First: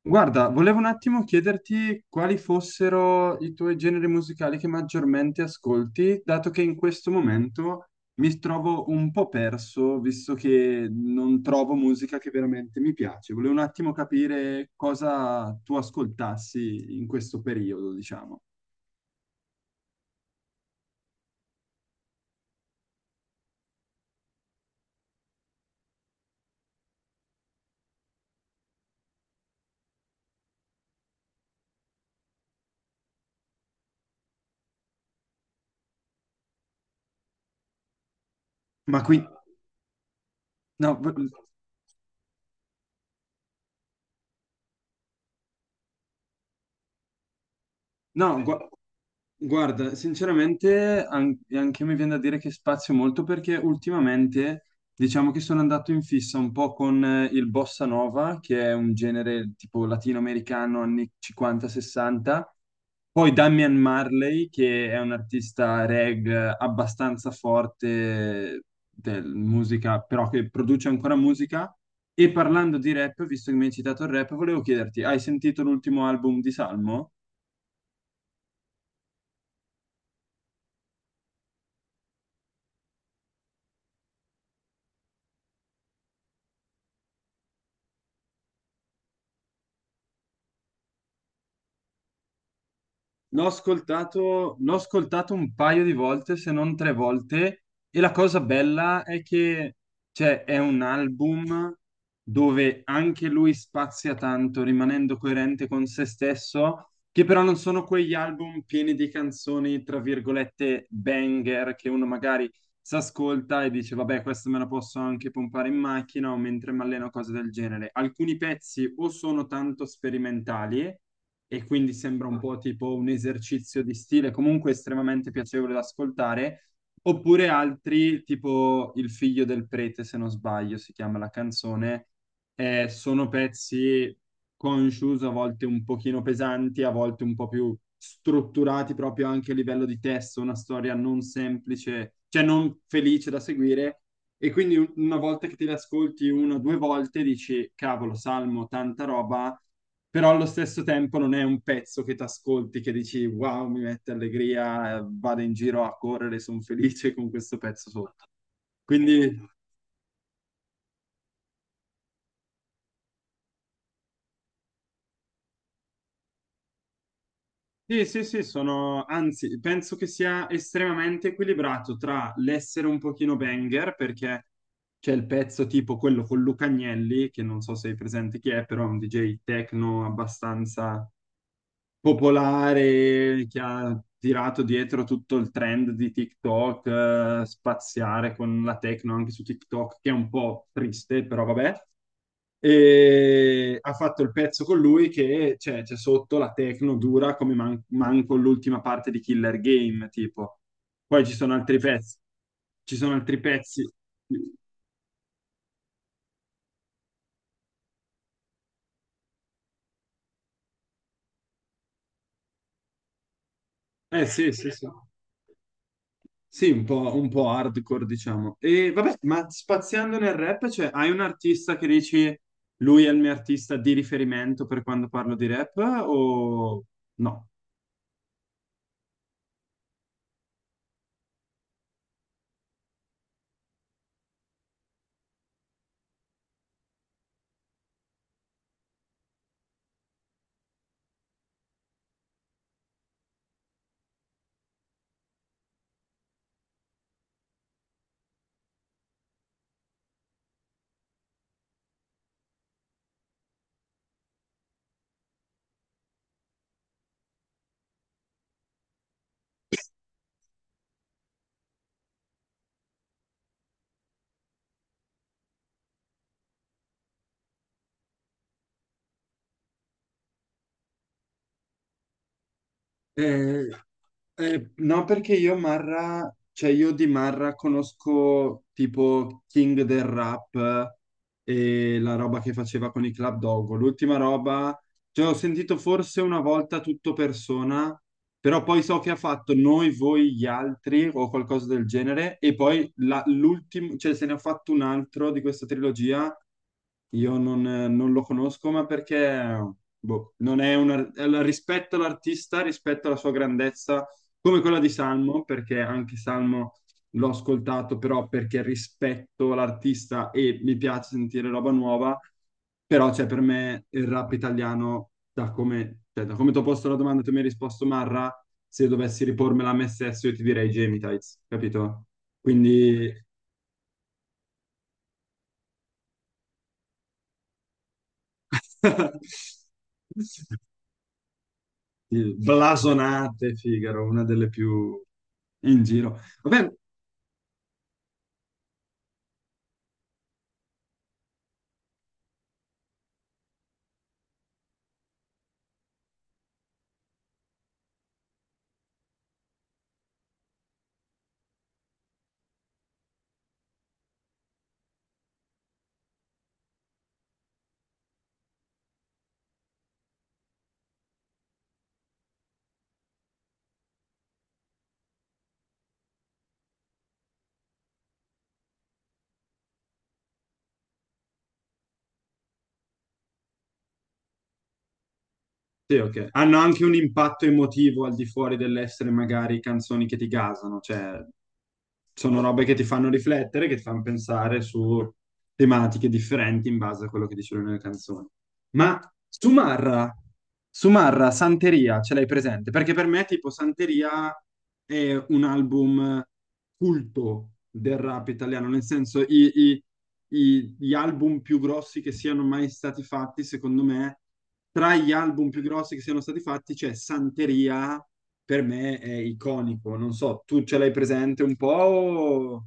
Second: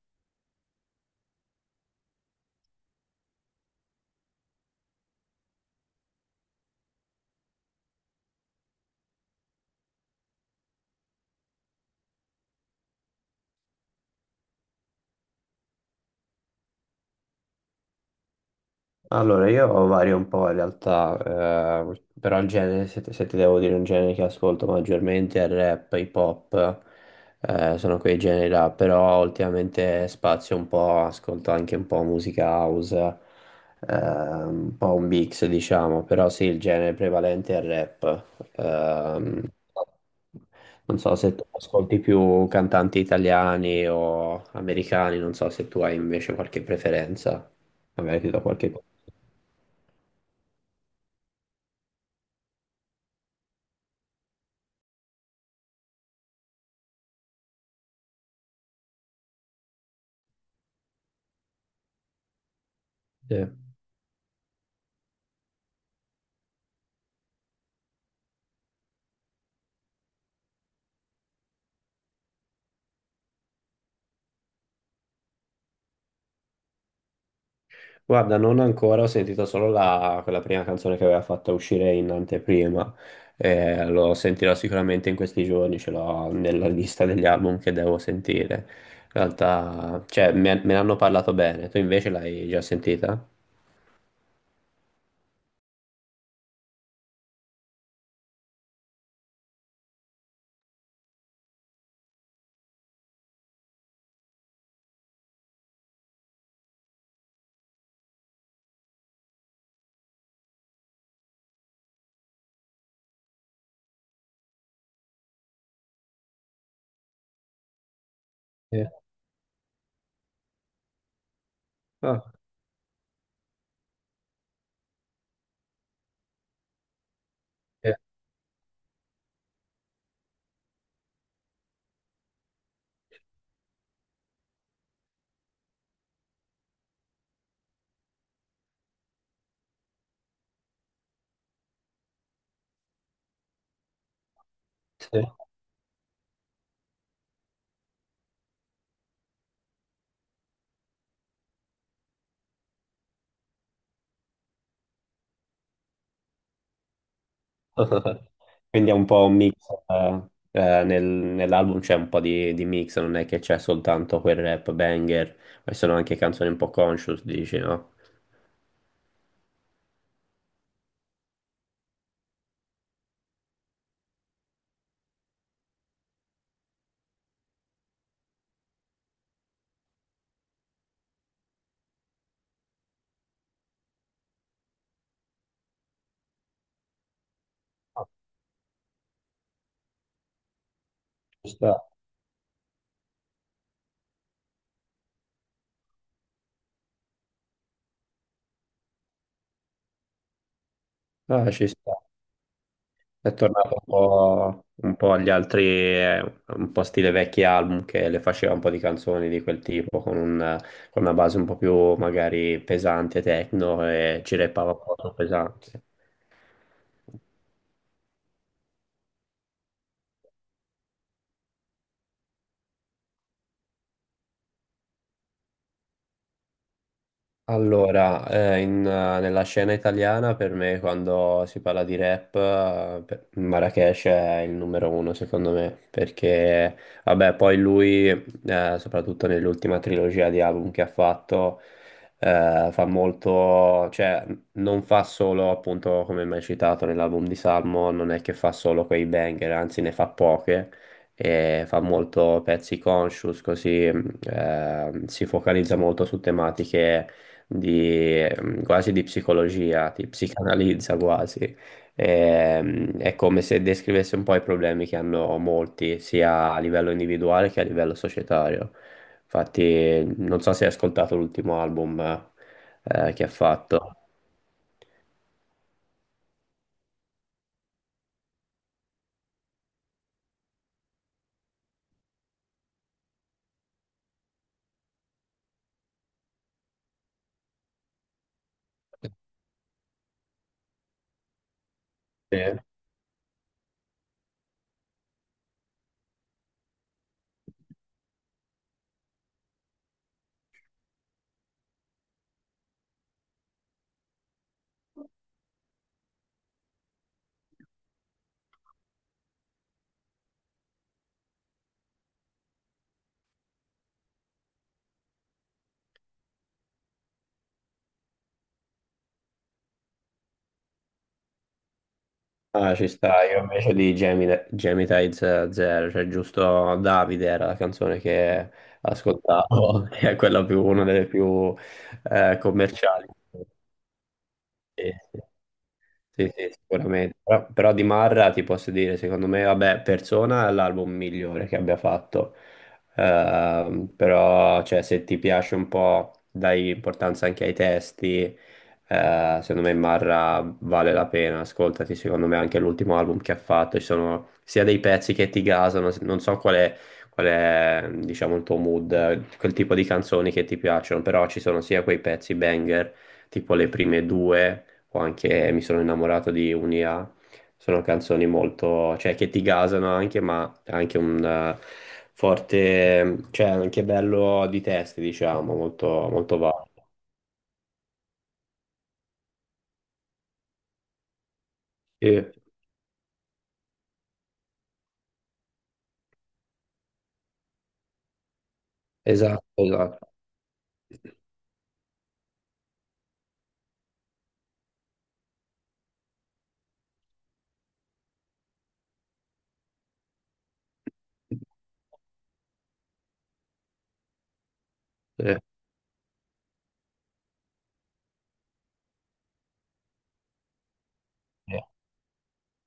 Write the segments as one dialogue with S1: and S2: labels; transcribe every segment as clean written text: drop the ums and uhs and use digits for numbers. S1: Guarda, volevo un attimo chiederti quali fossero i tuoi generi musicali che maggiormente ascolti, dato che in questo momento mi trovo un po' perso, visto che non trovo musica che veramente mi piace. Volevo un attimo capire cosa tu ascoltassi in questo periodo, diciamo.
S2: Allora, io vario un po' in realtà, però il genere, se ti devo dire un genere che ascolto maggiormente è il rap, hip hop, sono quei generi là, però ultimamente spazio un po', ascolto anche un po' musica house, un po' un mix diciamo, però sì, il genere prevalente è il rap.
S1: Ma qui...
S2: Ehm,
S1: No,
S2: Non
S1: vo-
S2: so se tu ascolti più cantanti italiani o americani, non so se tu hai invece qualche preferenza, magari ti do
S1: no, gua-
S2: qualche consiglio.
S1: Guarda, sinceramente anche a me viene da dire che spazio molto perché ultimamente diciamo che sono andato in fissa un po' con il bossa nova, che è un genere tipo latinoamericano anni 50-60, poi
S2: Sì.
S1: Damian Marley, che è un artista reg abbastanza forte del musica, però che produce ancora musica. E parlando di rap, visto che mi hai citato il rap, volevo chiederti, hai sentito l'ultimo album di Salmo?
S2: Guarda, non ancora, ho sentito solo quella prima canzone che aveva fatto uscire in anteprima. Lo sentirò sicuramente in questi giorni, ce l'ho nella lista degli album che devo sentire. In realtà, cioè, me ne hanno parlato bene, tu invece l'hai già sentita?
S1: L'ho ascoltato un paio di volte, se non tre volte, e la cosa bella è che cioè, è un album dove anche lui spazia tanto, rimanendo coerente con se stesso, che però non sono quegli album pieni di canzoni, tra virgolette, banger, che uno magari si ascolta e dice, vabbè, questo me lo posso anche pompare in macchina o mentre mi alleno, cose del genere. Alcuni
S2: Sì.
S1: pezzi o sono tanto sperimentali e quindi
S2: Ah,
S1: sembra un po' tipo un esercizio di stile, comunque estremamente piacevole da ascoltare, oppure
S2: sì,
S1: altri, tipo Il figlio del prete, se non sbaglio, si chiama la canzone, sono pezzi conscious, a volte un pochino pesanti, a volte un po' più strutturati proprio anche a livello di testo, una storia non semplice, cioè non felice da seguire. E quindi una volta
S2: sì.
S1: che te le ascolti una o due volte dici, cavolo, Salmo, tanta roba, però allo stesso tempo non è un pezzo che ti ascolti, che dici, wow, mi mette allegria, vado in giro a correre, sono felice con questo pezzo sotto.
S2: Quindi è un po' un
S1: Quindi
S2: mix, eh, nell'album c'è un po' di mix, non è che c'è soltanto quel rap banger, ma ci sono anche canzoni un po' conscious, dici, no?
S1: sì, sì, sì, sono, anzi, penso che sia estremamente equilibrato tra l'essere un pochino banger, perché c'è il pezzo tipo quello con Luca Agnelli, che non so se hai presente chi è, però è un DJ techno abbastanza popolare, che ha tirato dietro tutto il trend di TikTok,
S2: Ah,
S1: spaziare con la techno anche su TikTok, che è un po' triste, però
S2: ci sta.
S1: vabbè e ha fatto il pezzo con lui che cioè, c'è sotto la techno dura come manco l'ultima parte di Killer Game, tipo. Poi ci
S2: Ah,
S1: sono
S2: ci
S1: altri
S2: sta.
S1: pezzi, ci sono
S2: È
S1: altri
S2: tornato
S1: pezzi.
S2: un po' agli altri, un po' stile vecchi album che le faceva un po' di canzoni di quel tipo, con una base un po' più magari pesante, techno, e
S1: Eh
S2: ci
S1: sì, sì,
S2: rappava un
S1: sì.
S2: po' troppo pesante.
S1: Sì, un po' hardcore, diciamo. E vabbè, ma spaziando nel rap, cioè, hai un artista che dici lui è il mio artista di riferimento per quando parlo di rap o no?
S2: Allora, nella scena italiana per me quando si parla di rap, Marracash è il numero uno secondo me, perché vabbè poi lui, soprattutto nell'ultima trilogia di album che ha fatto, fa molto, cioè non fa solo appunto come mai citato nell'album di Salmo, non è che fa solo quei banger, anzi ne fa poche e fa molto pezzi conscious, così si focalizza molto su tematiche di, quasi di psicologia, ti psicanalizza quasi. È come se descrivesse un po' i problemi che hanno molti, sia a livello individuale che a livello societario. Infatti, non so se hai ascoltato l'ultimo album che ha
S1: Eh,
S2: fatto.
S1: no, perché io Marra, cioè io di Marra conosco tipo King del Rap e la roba che faceva con i Club Dogo. L'ultima roba cioè, ho sentito forse una volta tutto persona, però poi so che ha fatto noi, voi, gli altri o qualcosa del genere,
S2: Sì.
S1: e poi l'ultimo, cioè se ne ha fatto un altro di questa trilogia, io non, non lo conosco, ma perché boh, non è una, è rispetto all'artista, rispetto alla sua grandezza, come quella di Salmo, perché anche Salmo l'ho ascoltato però perché rispetto l'artista e mi piace sentire roba nuova, però cioè, per me il rap italiano, da come, cioè, da come ti ho posto la domanda, tu mi hai risposto Marra, se dovessi ripormela a me stesso io ti direi Jamie Tights, capito?
S2: Ah, ci sta,
S1: Quindi...
S2: io invece di Geminides Zero, cioè giusto Davide era la canzone che ascoltavo, che è quella più, una delle più commerciali.
S1: Blasonate, Figaro, una delle
S2: Sì,
S1: più
S2: sì.
S1: in giro.
S2: Sì, sì,
S1: Vabbè,
S2: sicuramente. Però di Marra ti posso dire, secondo me, vabbè, Persona è l'album migliore che abbia fatto. Però, cioè, se ti piace un po', dai importanza anche ai testi, secondo me Marra vale la pena. Ascoltati, secondo me, anche l'ultimo album che ha fatto. Ci sono sia dei pezzi che ti gasano, non so qual è, diciamo, il tuo mood, quel tipo di canzoni che ti piacciono, però ci sono sia quei pezzi banger, tipo le prime due o anche Mi sono innamorato di un'IA, sono canzoni molto, cioè che ti gasano anche, ma anche un forte, cioè anche bello di testi, diciamo,
S1: sì,
S2: molto,
S1: ok.
S2: molto
S1: Hanno
S2: valido.
S1: anche un impatto emotivo al di fuori dell'essere magari canzoni che ti gasano, cioè
S2: Sì,
S1: sono robe che ti fanno riflettere, che ti fanno pensare su tematiche differenti in base a quello che dicevo nelle canzoni. Ma
S2: esatto, esatto.
S1: Sumarra, Sumarra, Santeria, ce l'hai presente? Perché per me tipo Santeria è un album culto del rap italiano, nel senso gli album più grossi che siano mai stati fatti, secondo me, tra gli
S2: Sì,
S1: album più grossi che siano stati fatti c'è Santeria, per me è iconico, non so, tu ce l'hai presente
S2: sì.
S1: un po'? O-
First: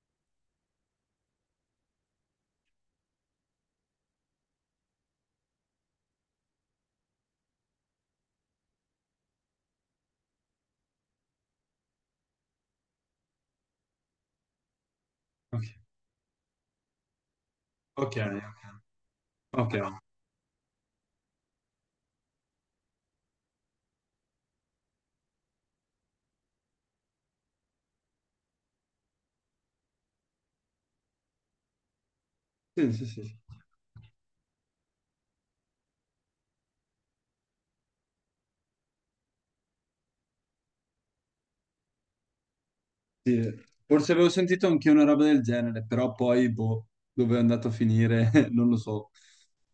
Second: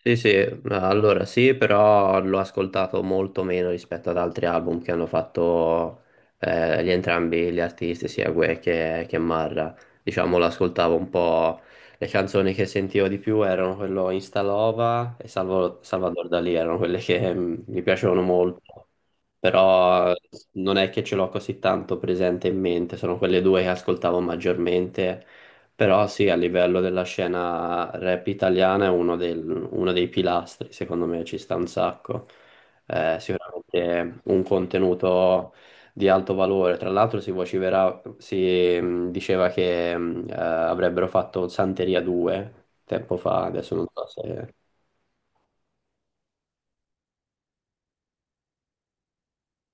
S2: Sì, sì, allora sì, però l'ho ascoltato molto meno rispetto ad altri album che hanno fatto, gli entrambi gli artisti, sia Guè che Marra. Diciamo, l'ascoltavo un po'. Le canzoni che sentivo di più erano quello Instalova e
S1: Ok,
S2: Salvador Dalì, erano quelle che mm, mi
S1: ok,
S2: piacevano molto.
S1: ok.
S2: Però non è che ce l'ho così tanto presente in mente, sono quelle due che ascoltavo maggiormente, però sì, a livello della scena rap italiana è uno dei pilastri, secondo me ci sta un sacco.
S1: Sì, sì, sì.
S2: Sicuramente un contenuto di alto valore. Tra l'altro si diceva che avrebbero fatto Santeria 2 tempo fa,
S1: Sì,
S2: adesso non so
S1: forse avevo
S2: se...
S1: sentito anche una roba del genere, però poi, boh, dove è andato a finire, non lo so.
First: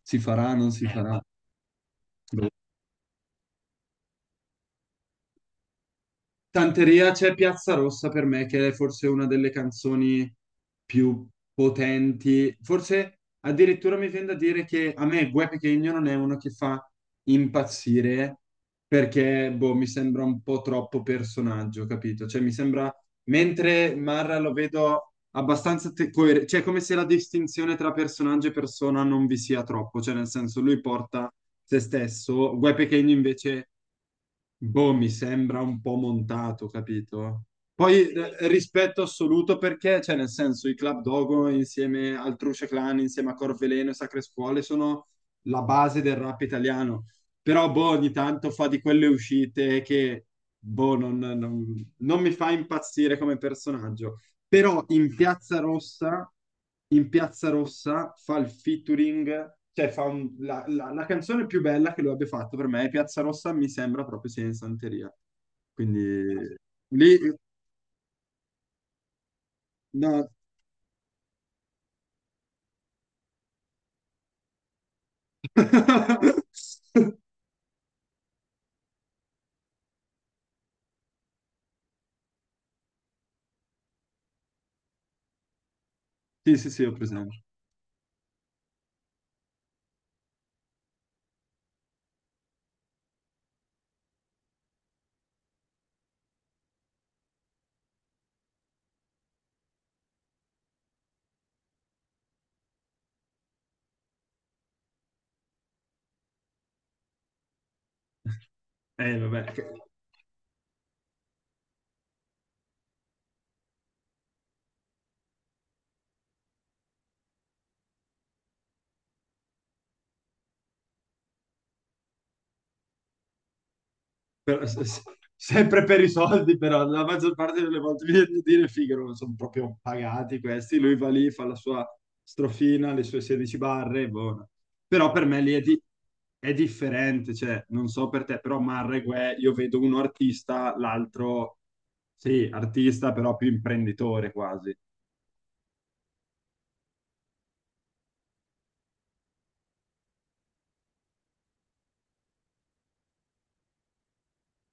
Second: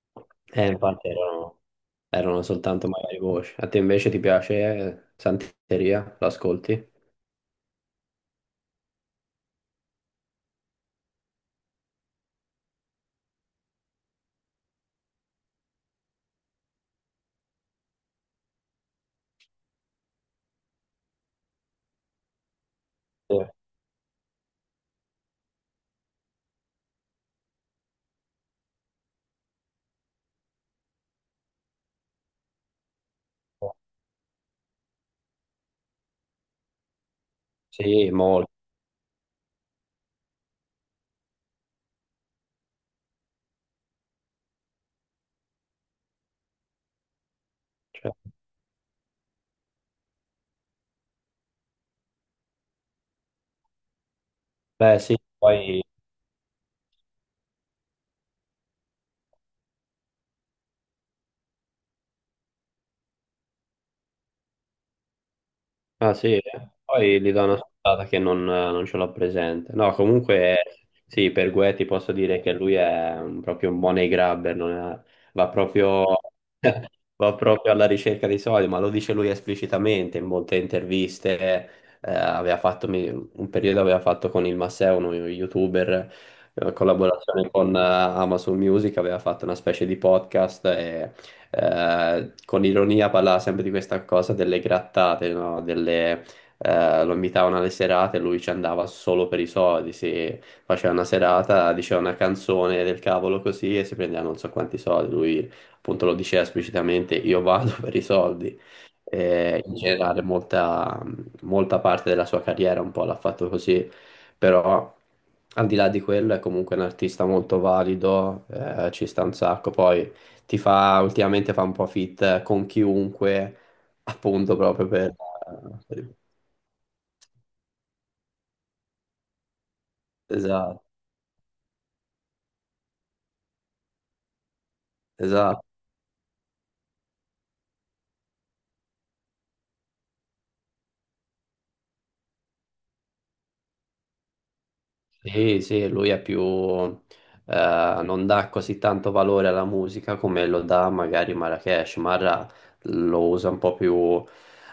S1: Si farà,
S2: Eh,
S1: non si
S2: infatti
S1: farà.
S2: erano, erano soltanto magari voci. A te invece ti piace Santeria? L'ascolti?
S1: Tanteria c'è Piazza Rossa per me, che è forse una delle canzoni più potenti. Forse addirittura mi viene da dire che a me Guè Pequeno non è uno che fa impazzire perché boh, mi sembra un po' troppo personaggio, capito? Cioè mi sembra,
S2: Sì,
S1: mentre Marra lo vedo abbastanza cioè come se la distinzione tra personaggio e persona non vi sia troppo, cioè nel senso lui porta se stesso, Guè Pequeno invece boh, mi sembra un po' montato, capito?
S2: sì,
S1: Poi
S2: molto.
S1: rispetto assoluto perché, cioè, nel senso, i Club Dogo insieme al Truce Clan, insieme a Corveleno e Sacre Scuole sono la base del rap italiano. Però, boh, ogni
S2: Cioè,
S1: tanto fa di quelle uscite che, boh, non, non mi fa impazzire come personaggio. Però
S2: beh sì, poi...
S1: In Piazza Rossa fa il featuring, cioè fa la, la canzone più bella che lui abbia fatto per me, è Piazza Rossa mi sembra proprio sia in Santeria.
S2: Ah sì, eh?
S1: Quindi lì,
S2: Poi gli do una scontata che non ce l'ho presente. No,
S1: no.
S2: comunque sì, per Guè ti posso dire che lui è proprio un money grabber, non è- va proprio, va proprio alla ricerca dei soldi, ma lo dice lui esplicitamente in molte interviste. Aveva fatto, un periodo aveva fatto con il Masseo, uno youtuber,
S1: Sì, sì, sì, ho presente.
S2: collaborazione con Amazon Music, aveva fatto una specie di podcast con ironia parlava sempre di questa cosa delle grattate, no? Delle, lo invitavano alle serate, lui ci andava solo per i soldi, si faceva una serata, diceva una canzone del cavolo così e si prendeva non so quanti soldi, lui appunto lo diceva esplicitamente, io vado per i soldi.
S1: Vabbè.
S2: In generale molta parte della sua carriera un po' l'ha fatto così, però al di là di quello è comunque un artista molto valido, ci sta un sacco, poi ti fa ultimamente fa un po' fit con chiunque, appunto,
S1: Però
S2: proprio
S1: sempre per i
S2: per-
S1: soldi, però la maggior parte delle volte mi viene a dire, figo, non sono proprio pagati questi,
S2: Esatto,
S1: lui va lì, fa la sua strofina, le sue 16 barre, buona. Però per me lì è,
S2: esatto.
S1: è differente, cioè, non so per te, però Marreguè, io vedo uno artista, l'altro, sì, artista, però più imprenditore quasi.
S2: Sì, sì, lui è più, non dà così tanto valore alla musica come lo dà magari Marrakesh. Marra lo usa un po' più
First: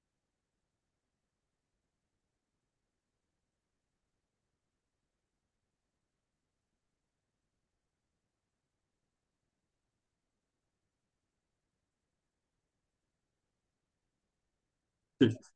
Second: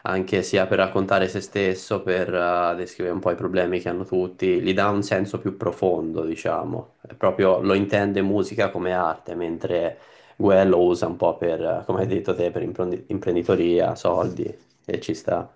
S2: anche sia per raccontare se stesso, per descrivere un po' i problemi che hanno tutti, gli dà un senso più profondo, diciamo. È proprio lo intende musica come arte, mentre Guè lo usa un po' per, come hai detto te, per imprenditoria, soldi, e ci
S1: Sì.
S2: sta.